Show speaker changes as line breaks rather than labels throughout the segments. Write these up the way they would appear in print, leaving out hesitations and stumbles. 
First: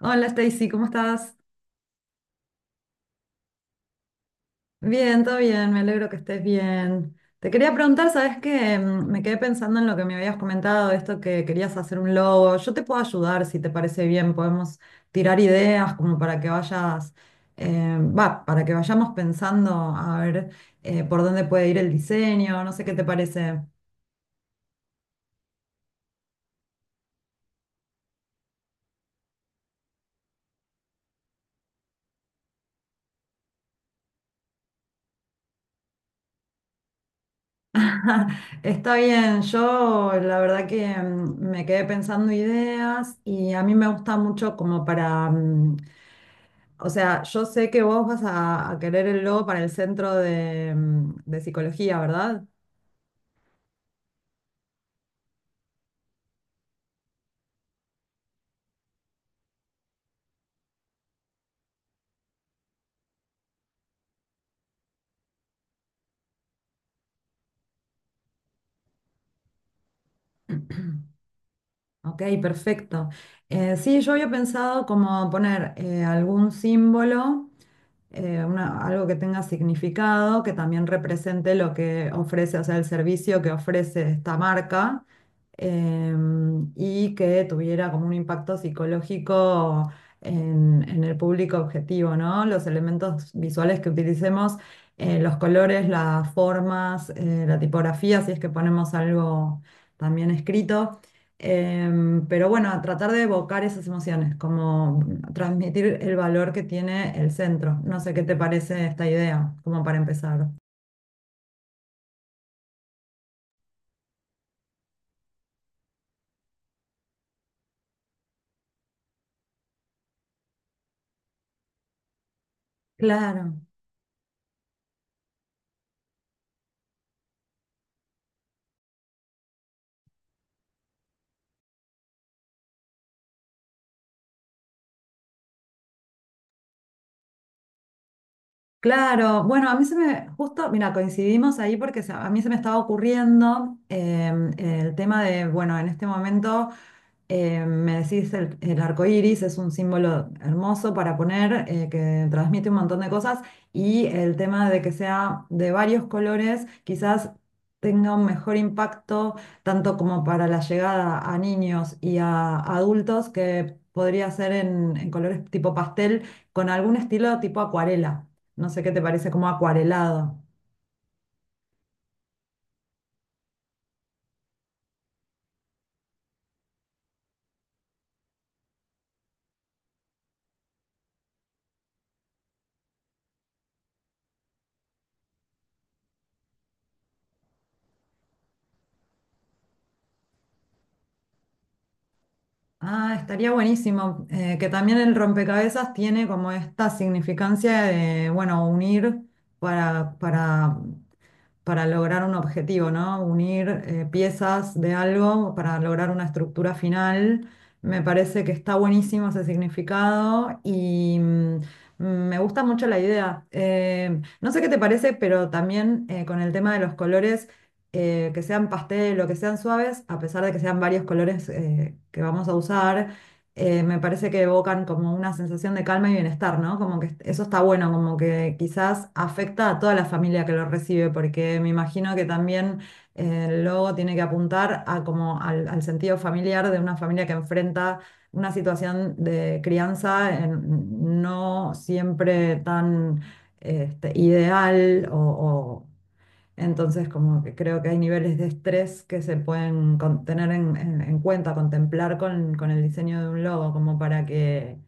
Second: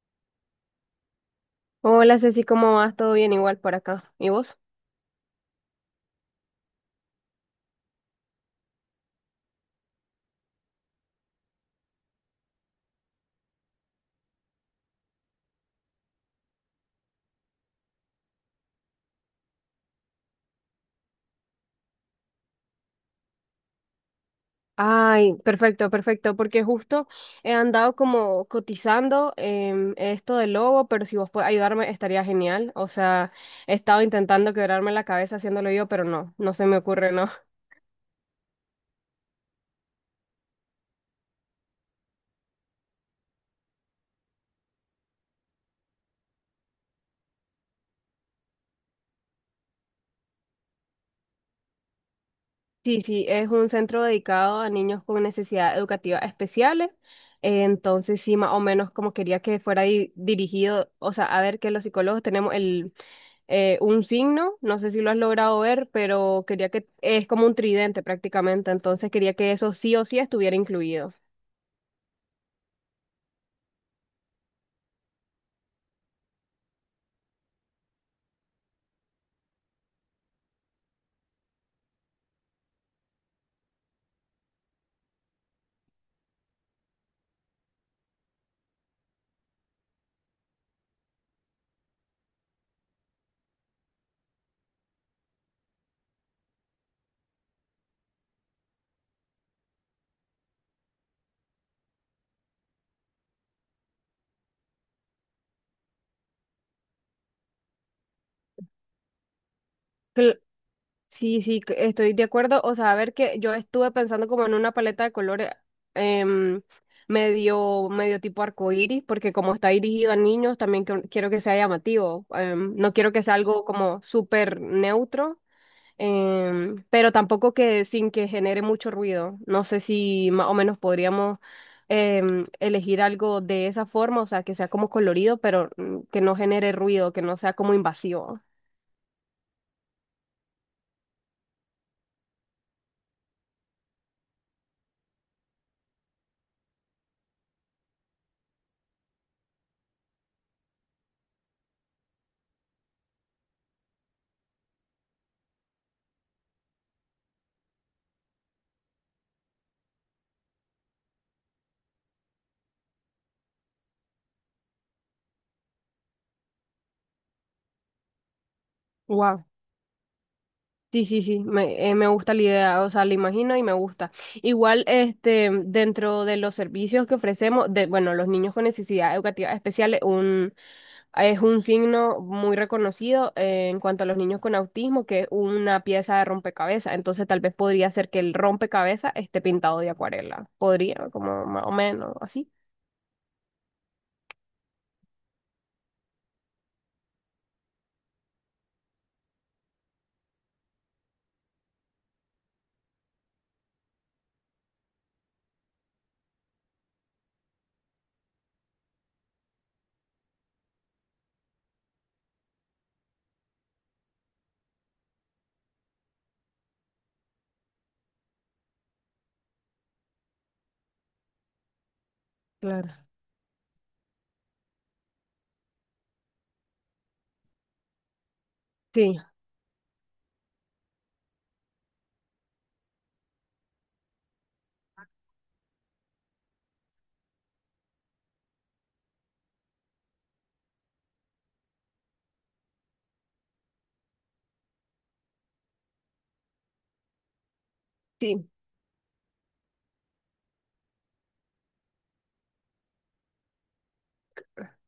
Hola Stacy, ¿cómo estás?
Hola Ceci, ¿cómo vas? ¿Todo bien igual por acá? ¿Y vos?
Bien, todo bien, me alegro que estés bien. Te quería preguntar, ¿sabes qué? Me quedé pensando en lo que me habías comentado, esto que querías hacer un logo. Yo te puedo ayudar si te parece bien, podemos tirar ideas como para que vayas, para que vayamos pensando a ver por dónde puede ir el diseño, no sé qué te parece.
Ay, perfecto, perfecto, porque justo he andado como cotizando esto del logo, pero si vos puedes ayudarme estaría genial. O sea, he estado intentando quebrarme la cabeza haciéndolo yo, pero no se me ocurre, ¿no?
Está bien, yo la verdad que me quedé pensando ideas y a mí me gusta mucho como para... O sea, yo sé que vos vas a querer el logo para el centro de, de psicología, ¿verdad?
Sí, sí, es un centro dedicado a niños con necesidades educativas especiales. Entonces, sí, más o menos como quería que fuera dirigido, o sea, a ver que los psicólogos tenemos el un signo, no sé si lo has logrado ver, pero quería que es como un tridente prácticamente, entonces quería que eso sí o sí estuviera incluido.
Ok, perfecto. Sí, yo había pensado como poner algún símbolo algo que tenga significado, que también represente lo que ofrece, o sea, el servicio que ofrece esta marca, y que tuviera como un impacto psicológico en el público objetivo, ¿no? Los elementos visuales que utilicemos, los colores, las formas, la tipografía, si es que ponemos algo también escrito. Pero bueno, tratar de evocar esas emociones, como transmitir el valor que tiene el centro. No sé qué te parece esta idea, como para
Cl-
empezar.
sí, sí, estoy de acuerdo. O sea, a ver que yo estuve pensando como en una paleta de colores em, medio tipo arcoíris, porque como está dirigido a niños, también quiero que sea llamativo. No quiero que sea
Claro,
algo como súper neutro, pero tampoco que sin que genere mucho ruido. No sé si más o menos podríamos elegir algo de esa forma, o sea, que sea como colorido, pero que no genere ruido, que no sea como invasivo.
claro. Bueno, a mí se me, justo, mira, coincidimos ahí porque a mí se me estaba ocurriendo el tema de, bueno, en este momento. Me decís, el arco iris es un símbolo hermoso para poner, que transmite un montón de cosas, y el tema de que sea de varios colores, quizás tenga un mejor impacto, tanto como para la llegada a niños y a adultos, que podría ser en colores tipo pastel, con algún estilo tipo acuarela. No sé qué te parece
Wow.
como acuarelado.
Sí, sí, sí, me gusta la idea, o sea, la imagino y me gusta. Igual, este, dentro de los servicios que ofrecemos, de, bueno, los niños con necesidades educativas especiales, es un signo muy reconocido en cuanto a los niños con autismo, que es una pieza de rompecabezas. Entonces, tal vez podría ser que el rompecabezas esté pintado de acuarela. Podría, como más o menos, así.
Ah, estaría buenísimo, que también el rompecabezas tiene como esta significancia de, bueno, unir para, para, para lograr un objetivo, ¿no? Unir piezas de algo para lograr una estructura final. Me parece que está buenísimo ese significado y, me gusta mucho la idea. No sé qué te parece, pero también con el tema de los colores que sean pastel o que sean suaves, a pesar de que sean varios colores que vamos a
Claro.
usar, me parece que evocan como una sensación de calma y bienestar, ¿no? Como que eso está bueno, como que quizás
Sí,
afecta a toda la familia que lo recibe, porque me imagino que también el logo tiene que apuntar a como al sentido familiar de una familia que enfrenta una situación de crianza no siempre tan este, ideal o entonces, como que creo que hay niveles de
sí.
estrés que se pueden tener en cuenta, contemplar con el diseño de un logo, como para que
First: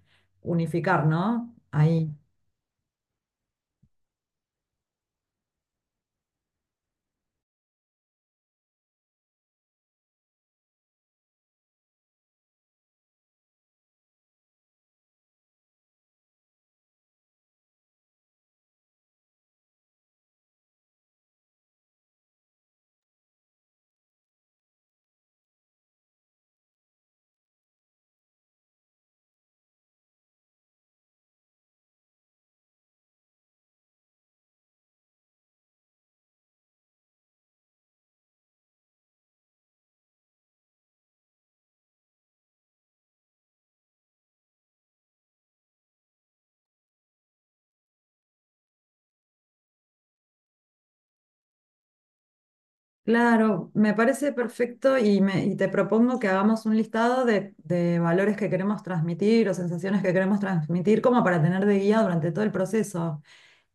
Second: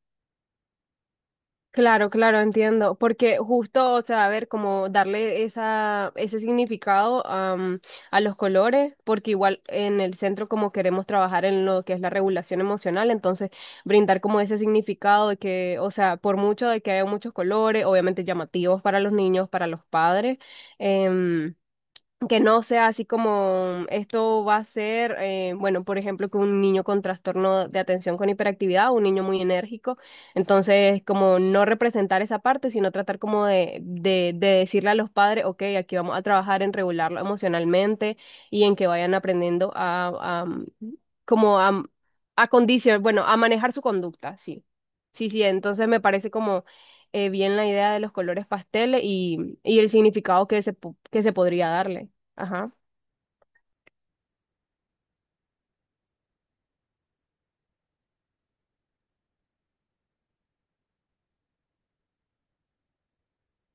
unificar, ¿no?
Claro,
Ahí.
claro, entiendo, porque justo, o sea, a ver, como darle esa, ese significado a los colores, porque igual en el centro como queremos trabajar en lo que es la regulación emocional, entonces brindar como ese significado de que, o sea, por mucho de que haya muchos colores, obviamente llamativos para los niños, para los padres, em, que no sea así como esto va a ser, bueno, por ejemplo, que un niño con trastorno de atención con hiperactividad, un niño muy enérgico, entonces como no representar esa parte, sino tratar como de decirle a los padres, ok, aquí vamos a trabajar en regularlo emocionalmente y en que vayan aprendiendo como a, bueno, a manejar su conducta, sí. Sí, sí, entonces me parece como bien la idea de los colores pasteles y el significado que que se podría darle. Ajá,
Claro, me parece perfecto y, me, y te propongo que hagamos un listado de valores que queremos transmitir o sensaciones que queremos transmitir como para tener de guía durante todo el proceso.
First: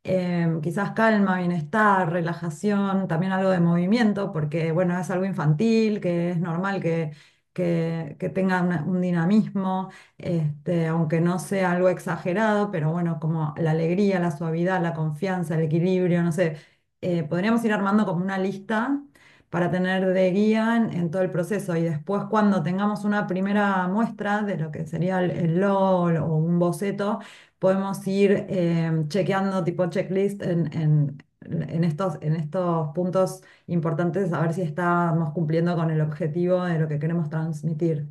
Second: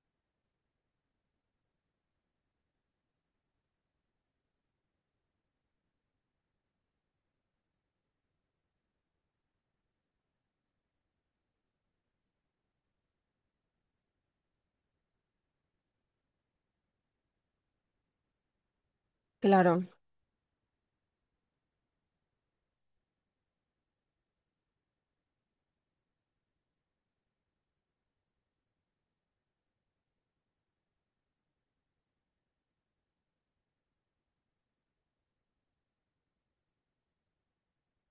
Quizás calma, bienestar, relajación, también algo de movimiento, porque bueno, es algo infantil, que es normal que tenga un dinamismo, este, aunque no sea algo exagerado, pero bueno, como la alegría, la suavidad, la confianza, el equilibrio, no sé. Podríamos ir armando como una lista para
claro.
tener de guía en todo el proceso. Y después, cuando tengamos una primera muestra de lo que sería el logo o un boceto, podemos ir chequeando tipo checklist en estos puntos importantes, a ver si estamos cumpliendo con el objetivo de lo que queremos transmitir.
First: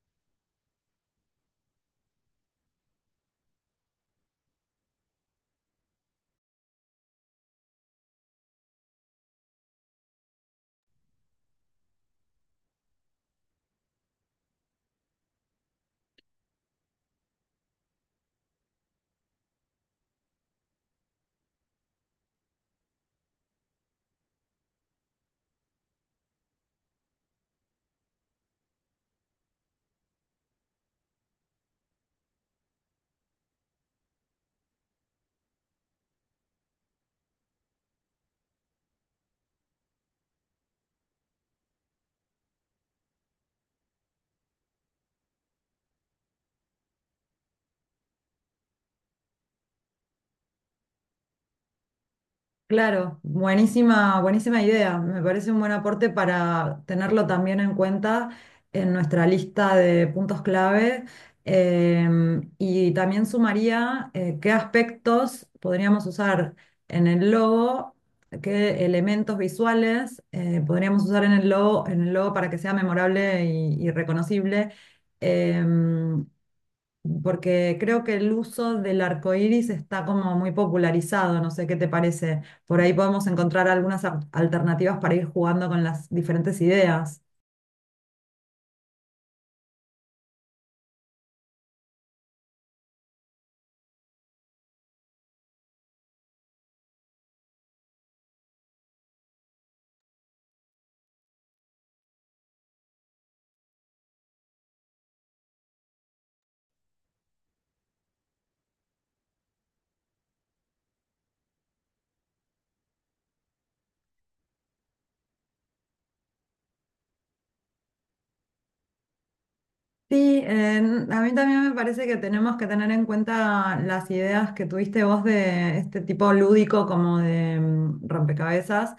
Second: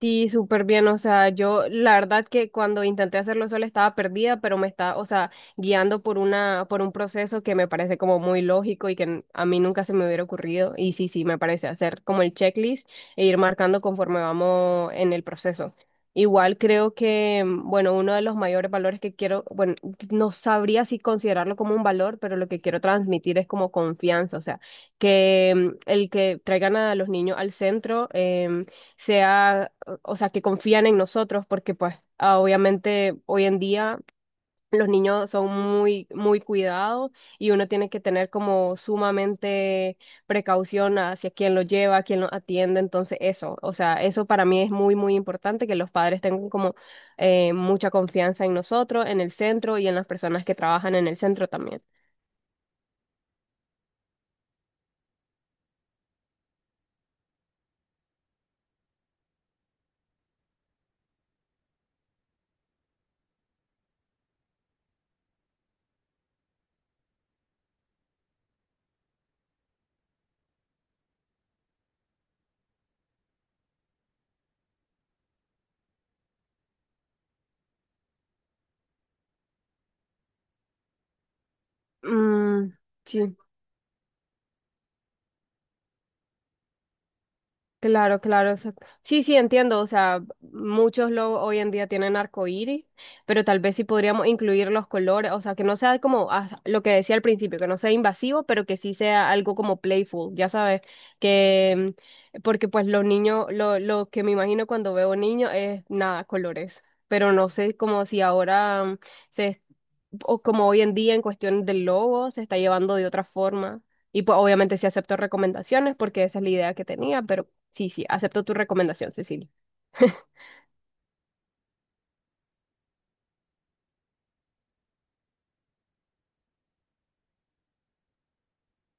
Sí, súper bien. O sea, yo la verdad que cuando intenté hacerlo sola estaba perdida, pero me está, o sea, guiando por una, por un proceso que me parece como muy lógico y que a mí nunca se me hubiera ocurrido. Y sí, sí, me parece hacer como el checklist e ir marcando conforme vamos en el proceso. Igual creo que, bueno, uno de los mayores valores que quiero, bueno, no sabría si considerarlo como un valor, pero lo que quiero transmitir es como confianza. O sea, que el que traigan a los niños al centro, sea, o sea, que confían en nosotros, porque pues obviamente hoy en día los niños son muy, muy cuidados y uno tiene que tener como sumamente precaución hacia quién los lleva, quién los atiende, entonces eso, o sea, eso para mí es muy, muy importante, que los padres tengan como mucha confianza en nosotros, en el centro y en las personas que trabajan en el centro también.
Claro, buenísima, buenísima idea. Me parece un buen aporte para tenerlo también en cuenta en nuestra lista de puntos clave. Y también sumaría qué aspectos podríamos usar en el logo, qué elementos visuales podríamos usar en el logo para que sea memorable y reconocible. Em, Porque creo que el uso del arco iris está como muy popularizado, no sé qué te parece.
Mm,
Por ahí podemos
sí.
encontrar algunas alternativas para ir jugando con las diferentes ideas.
Claro, claro, exacto. Sí, sí, entiendo. O sea, muchos logos hoy en día tienen arcoíris, pero tal vez sí podríamos incluir los colores. O sea, que no sea como lo que decía al principio, que no sea invasivo, pero que sí sea algo como playful, ya sabes, que porque pues los niños, lo que me imagino cuando veo niños es nada, colores. Pero no sé como si ahora se es- o como hoy en día en cuestión del logo se está llevando de otra forma. Y pues obviamente sí acepto recomendaciones porque esa es la idea que tenía, pero sí, sí, acepto tu recomendación, Cecilia.
Sí, a mí también me parece que tenemos que tener en cuenta las ideas que tuviste vos de este tipo lúdico como de rompecabezas.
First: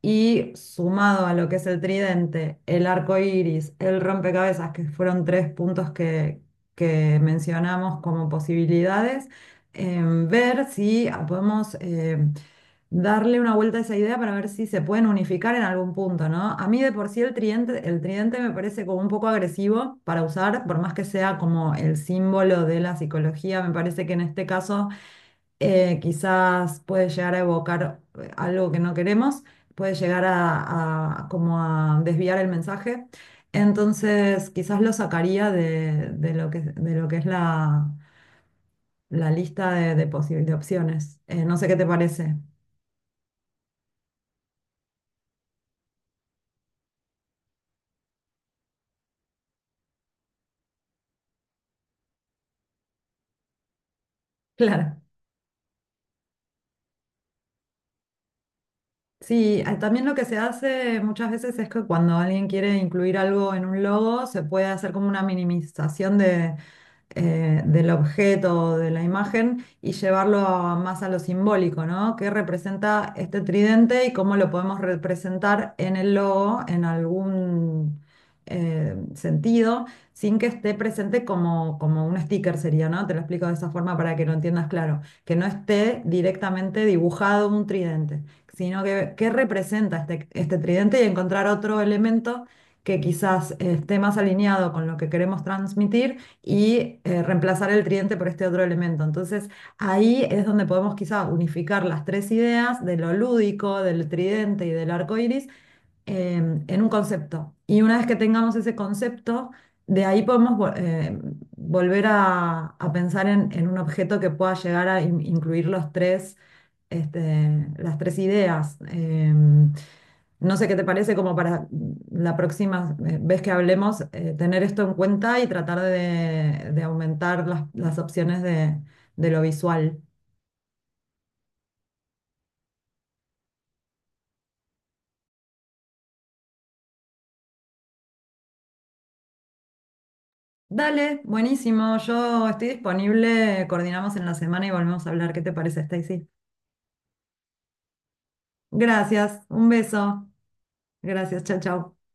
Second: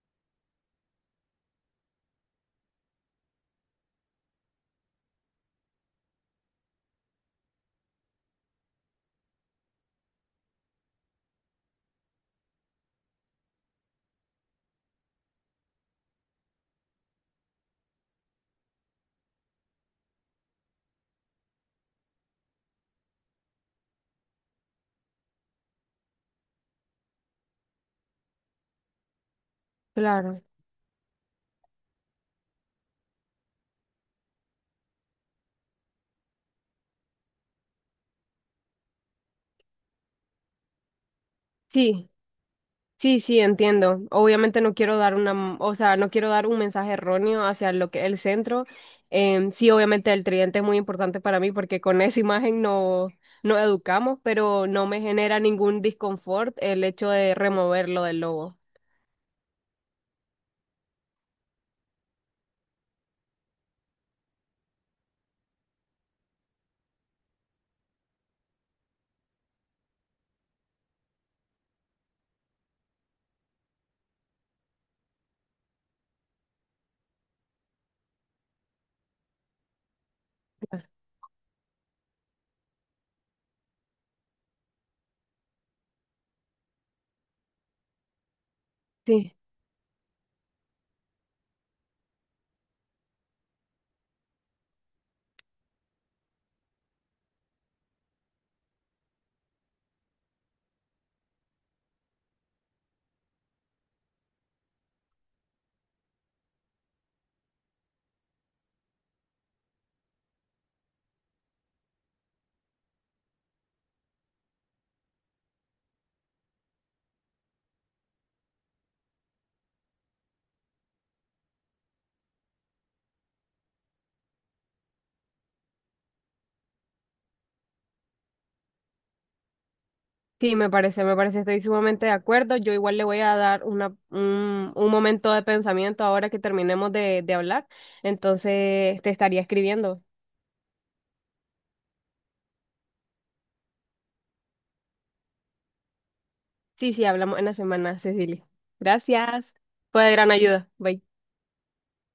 Y sumado a lo que es el tridente, el arco iris, el rompecabezas, que fueron tres puntos que mencionamos como posibilidades, ver si podemos darle una vuelta a esa idea para ver si se pueden unificar en algún punto, ¿no? A mí de por sí el tridente me parece como un poco agresivo para usar, por más que sea como el símbolo de la psicología, me parece que en este caso quizás puede llegar a evocar algo que no queremos, puede llegar
Claro.
a como a desviar el mensaje. Entonces, quizás lo sacaría de lo que es la, la lista de, de opciones. No sé qué te
Sí,
parece.
sí, sí, entiendo. Obviamente no quiero dar una, o sea, no quiero dar un mensaje erróneo hacia lo que el centro. Sí, obviamente el tridente es muy importante para mí porque con esa imagen no, no educamos, pero no
Claro.
me genera ningún disconfort el hecho de removerlo del logo.
Sí, también lo que se hace muchas veces es que cuando alguien quiere incluir algo en un logo, se puede hacer como una minimización del objeto, de la imagen, y llevarlo más a lo simbólico, ¿no? ¿Qué representa este tridente y cómo lo podemos representar en el logo en algún sentido, sin que esté presente como, como un sticker sería, ¿no? Te lo explico de esa forma para que lo entiendas claro, que no esté directamente dibujado un tridente, sino que qué
Sí,
representa este, este tridente y encontrar otro elemento que quizás esté más alineado con lo que queremos transmitir y reemplazar el tridente por este otro elemento. Entonces, ahí es donde podemos quizá unificar las tres ideas de lo lúdico, del tridente y del arco iris, en un concepto. Y una vez que tengamos ese concepto, de ahí podemos volver a pensar en un objeto que pueda llegar a incluir los tres, este, las tres ideas. No sé qué te parece como para la próxima vez que hablemos, tener esto en cuenta y tratar de aumentar las opciones de lo visual.
sí, me parece, estoy sumamente de acuerdo. Yo igual le voy a dar una, un momento de pensamiento ahora que terminemos de hablar. Entonces te estaría escribiendo.
Dale, buenísimo. Yo estoy disponible. Coordinamos en la semana y volvemos a hablar. ¿Qué te parece, Stacy?
Sí, sí, hablamos en la semana, Cecilia.
Gracias.
Gracias.
Un
Fue de
beso.
gran ayuda. Bye.
Gracias. Chao, chao.